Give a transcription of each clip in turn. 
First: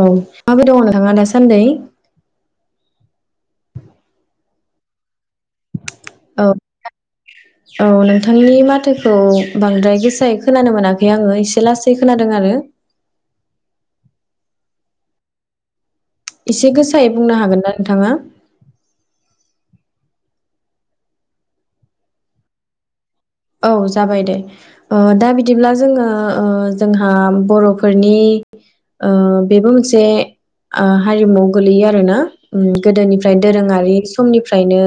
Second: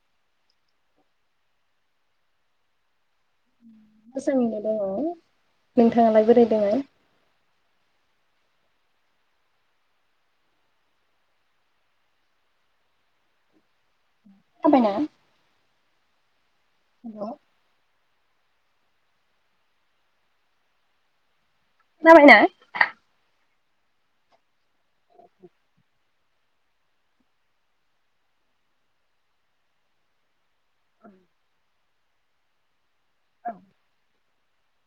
औ माबोरै दं नोंथाङा दासानदै? मोजाङैनो दङ। नोंथाङालाय बोरोय दोङो? थांनि माथोखौ बांद्राय गोसायै खोनानो मोनाखै आङो एसे लासै खोनादों आरो। खोनाबायना? एसे गोसायै बुंनो हागोन ना नोंथाङा? जाबाय ना? औ जाबाय दे। ओ दा बिदिब्ला जोङो ओ जोंहा बर'फोरनि ओ बेबो मोनसे ओ हारिमुआव गोलैयो आरोना गोदोनिफ्राय दोरोङारि समनिफ्रायनो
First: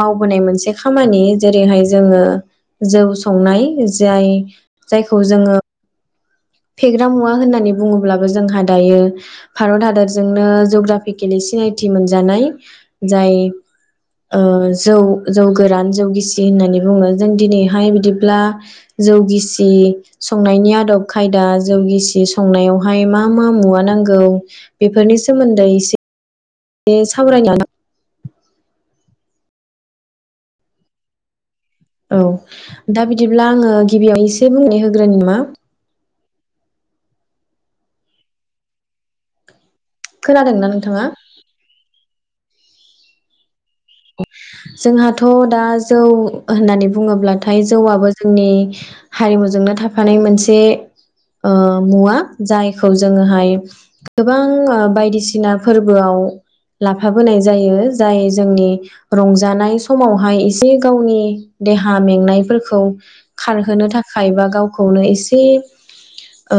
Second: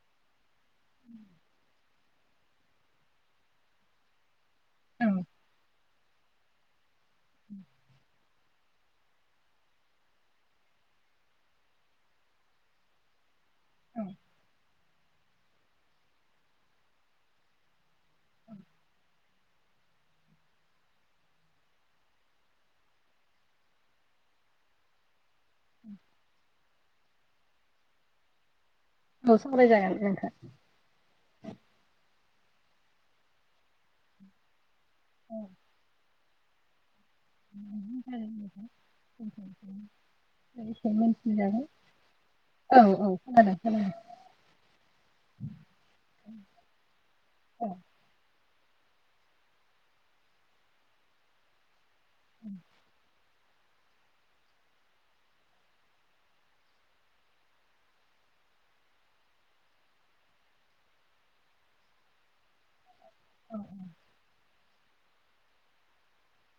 मावबोनाय मोनसे खामानि जेरैहाय जोङो जौ संनाय जाय जायखौ जोङो फेग्रा मुवा होननानै बुङोब्लाबो जोंहा दायो भारत हादरजोंनो जुग्राफिकेलि सिनायथि मोनजानाय जाय ओ जौ। जौ गोरान जौ गिसि होननानै बुङो जों दिनैहाय बिदिब्ला जौ गिसि संनायनि आदब खायदा जौ गिसि संनायावहाय मा मा मुवा नांगौ बेफोरनि सोमोनदै एसे बे सावराय नायाव औ सावराय जागोन नोंथां ओ दा बिदिब्ला आङो गिबियाव एसे बुंनो होगो ग्रोनि ना [unintelligible] खोनादोंना एसे नोंथाङा? मोनथिजागोन औ औ खोनादों। खोनादों जोंहाथ' दा जौ होननानै बुङोब्लाथाय औ जौआबो जोंनि हारिमुजोंनो थाफानाय मोनसे ओ मुवा जायखौ जोङोहाय गोबां बायदिसिना फोरबोआव लाफाबोनाय जायो जाय जोंनि रंजानाय समावहाय एसे गावनि देहा मेंनायफोरखौ औ खारहोनो थाखाय बा गाव खौनो एसे ओ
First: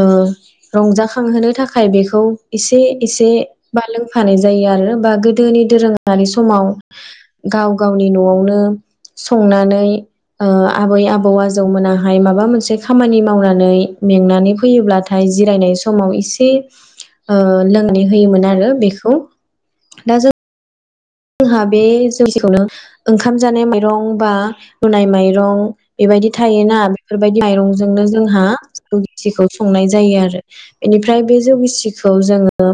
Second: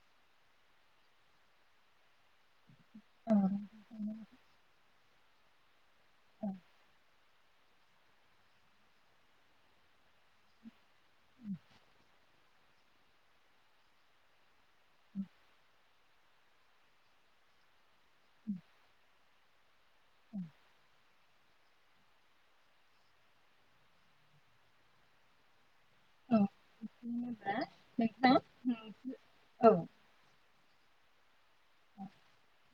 रंजाखांहोनो थाखाय बेखौ एस ए एसे औ बा लोंफानाय जायो आरो बा गो दोनि दोरों दानि समाव गाव गावनि न'आवनो संनानै ओ आबै आबौ आजौ मोनाहाय माब माबा मोनसे खामानि मावनानै मेंनानै फैयोब्लाथाय जिरायनाय समाव एसे ओ लोंनो होयोमोन आरो बेखौ दा जों जोंहा बे जौसेखौनो ओंखाम जानाय माइरं बा रुनाय माइरं बेबायदि औ थायोना बेफोरबायदि होनबा माइरंजोंनो नोंथां जोंहा जौ गिसिखौ औ संनाय जायो आरो बेनिफ्राय बे जौगिसिखौ जोङो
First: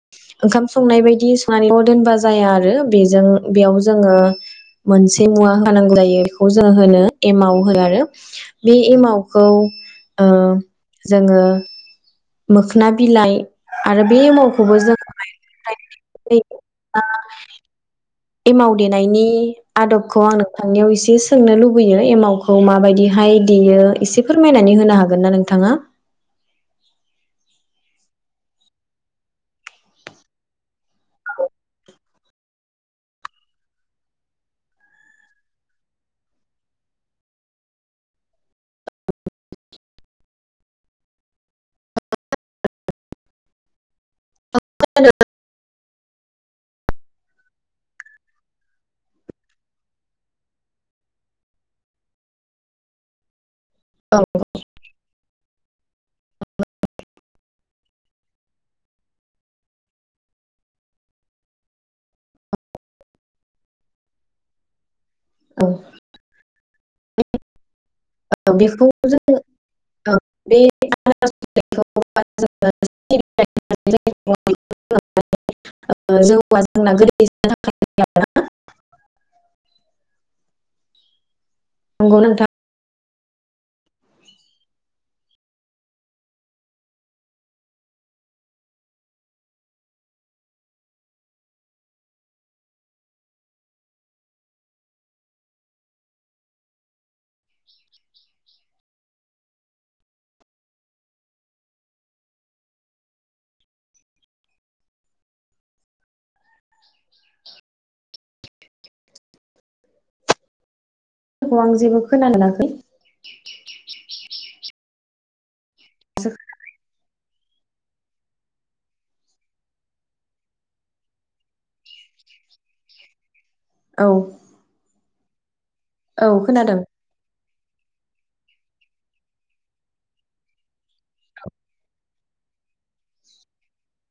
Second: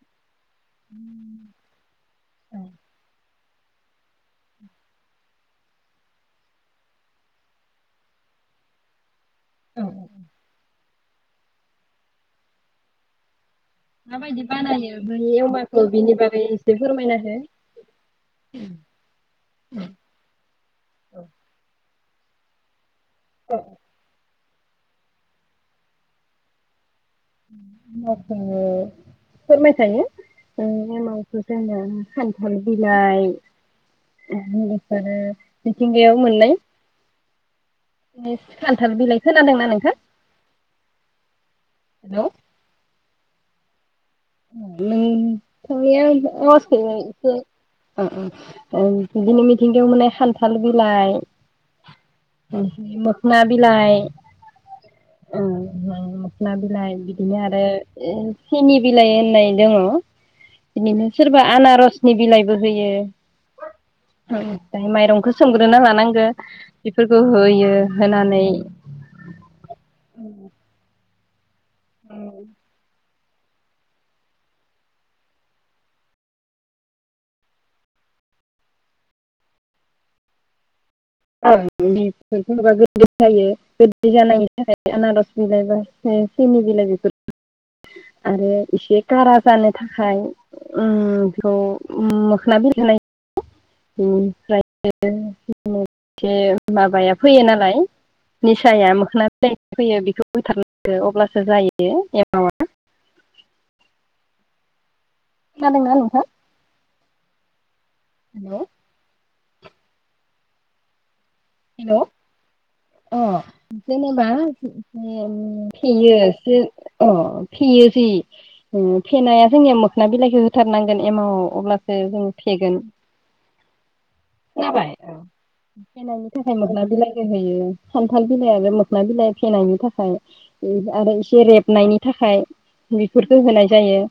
[inaudible] ओंखाम संनाय बायदि संनानैल दोनबा जाया औ आरो बेजों बेयाव जोङो मोनसे मुवा होनांगौ जायो बेखौ जोङो होनो एमाव हो आरो बे एमाव खौ औ ओ जोङो मोखोना बिलाइ आरो बे माबायदि एमावखौबो बानायो जों ओमफ्राय एमावखौ बिनि बागै एसे फोरमायना हो एमाव देनायनि आदबखौ आं नोंथांनियाव एसे सोंनो लुबैयो [unintelligible] एमावखौ माबायदि हाय देयो एसे फोरमायनानै होनो हागोन ना नोंथाङा? [unintelligible] फोरमायखायो एमावखौ जोंनिया खान्थाल बिलाइ बेनिफ्राय मिथिंगायाव मोननाय खान्थाल बिलाइ खोनादोंना नोंथां? हेल' नों खोनाया आवाजखौनो एसे आ आ ओ बिदिनो मिथिंगायाव मोननाय खान्थाल बिलाइ मोखोना बिलाइ औ ओं, ओ मोखना बिलाइ बिदिनो आरो सिनि बिलाइ होननाय दङ बिदिनो सोरबा आनारसनि बिलाइबो होयो माइरं खौ सोमग्रोना औ लानांगो बेफोरखौ होयो होनानै बेखौ [unintelligible] बिलाइखौ होबा जोङो [unintelligible] जौआ जोंना गैदै जानो थाखाय होयो आरोना [unintelligible] नंगौ नोंथां जेनेबा गो [unintelligible] जायो गोदै जानायनि थाखाय आनारस बिलाइ बा सिनि बिलाइ बेफोर आरो एसे कारा जानो थाखाय उम बेखौ मोखोना बिलाइ होनाय जायो बिनिफ्राय एसे माबाया फैयो नालाय निसाया मोखोना बिलाइ होयो बेखौ होथारनो अब्लासो जायो एमावा। खोनादों ना नोंथां? [inaudible] हेल' खौ आं हेल' जेबो हेल' खोनानो मोनाखै। अ' जेने बा उम फेयोसो अ' फेयोसै फेनाया जोंनिया मोखोना बिलाइखौ होथारनांगोन एमाव अब्लासो जों फेगोन। औ। खोनाबाय औ औ फेनायनि थाखाय खोनादों मोखना बिलाइखो होयो। खान्थाल बिलाइ बे मोखना बिलाइ फेनायनि थाखाय आरो इसे रेबनायनि थाखाय बेफोरखौ होनाय जायो।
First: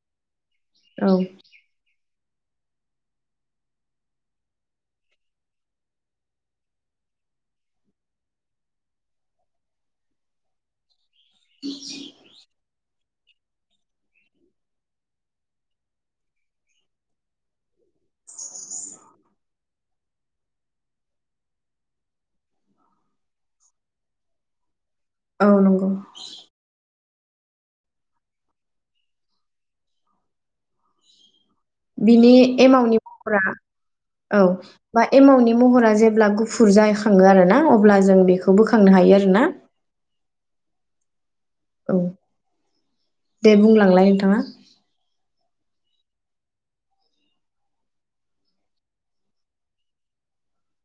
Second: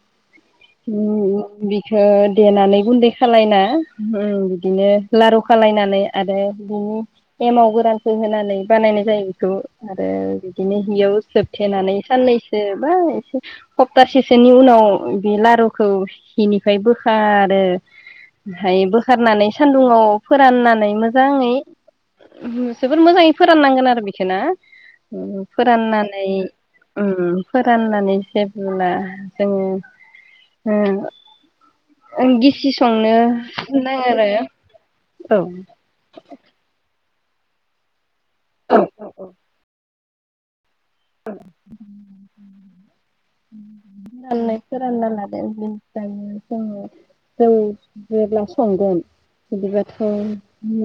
औ उम बिखो देनानै गुन्दै खालायना उम बिदिनो लारु खालायनानै आरो बिनि एमाव गोरानखौ होनानै बानायनाय जायो बेखौ आरो बिदिनो हियाव जोबथेनानै साननैसो बा सप्तासेसोनि उनाव बे लारुखौ हिनिफ्राय बोखारो ओमफ्राय बोखारनानै सानदुंङाव फोराननानै मोजाङै जोबोद मोजाङै फोराननांगोन आरो बेखौना। उम औ नंगौ फोराननानै उम फोराननानै जेब्ला जोङो हो बिनि एमावनि महरा नाङा आरो औ बा औ एमावनि महरा जेब्ला गुफुर जायखा खांङो आरो ना अब्ला जों बे खौ औ बोखांनो हायो आरोना [unintelligible] दे बुंलांलाय नोंथाङा दायो जोङो जौ जेब्ला संगोन बिदिबाथ'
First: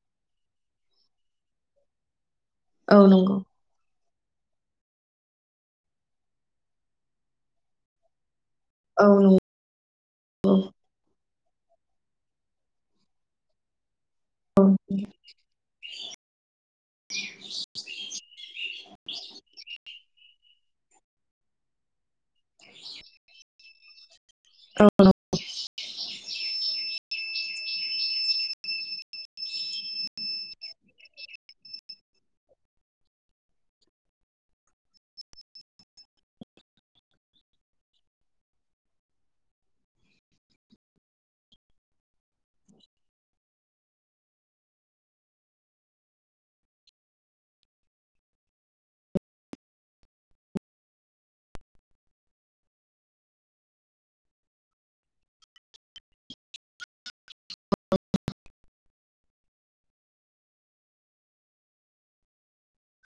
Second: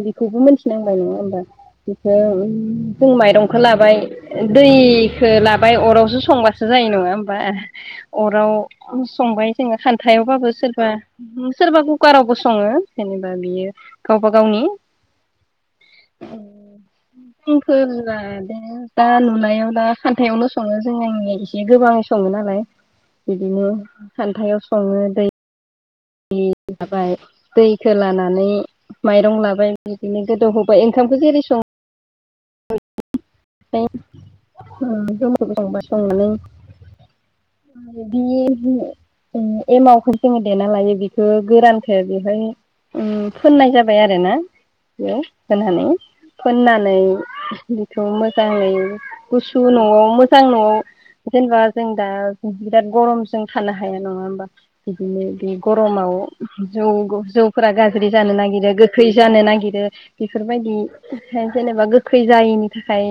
बेखौबो मिथिनांबाय नङा होमबा बेखौ औ जों नंगौ माइरंखौ लाबाय दै खो लाबाय अरावसो संबासो जायो नङा होमबा अराव औ नंगौ संबाय जोङो खान्थायावबाबो सोरबा सोरबा कुकारावबो सङो जेनेबा बियो गावबा गावनि औ जोंफोरा दे दा नुनायाव ला खान्थायावनो सङो जों आंनि एसे गोबाङै सङो ना लाय बिदिनो खान्थायाव औ सङो औ। दै दै लाबाय दैखौ लानानै माइरं लाबाय बिदिनो गोदौहोबाय ओंखामखौ जेरै सं [inaudible] बे एमावखौ जोङो देना लायो बिखौ गोरानखो बेवहाय उम फोननाय जाबाय आरो ना बेयो होनानै फोननानै बेखौ मोजाङै गुसु न'आव मोजां न'आव जेनेबा जों दा बिराद गरमजों थानो हाया नङा होमबा बिदिनो बे गरमाव जौ जौफोरा गाज्रि जानो नागिरो गोखै जानो नागिरो बेफोरबायदि जेनेबा गोखै जायैनि थाखाय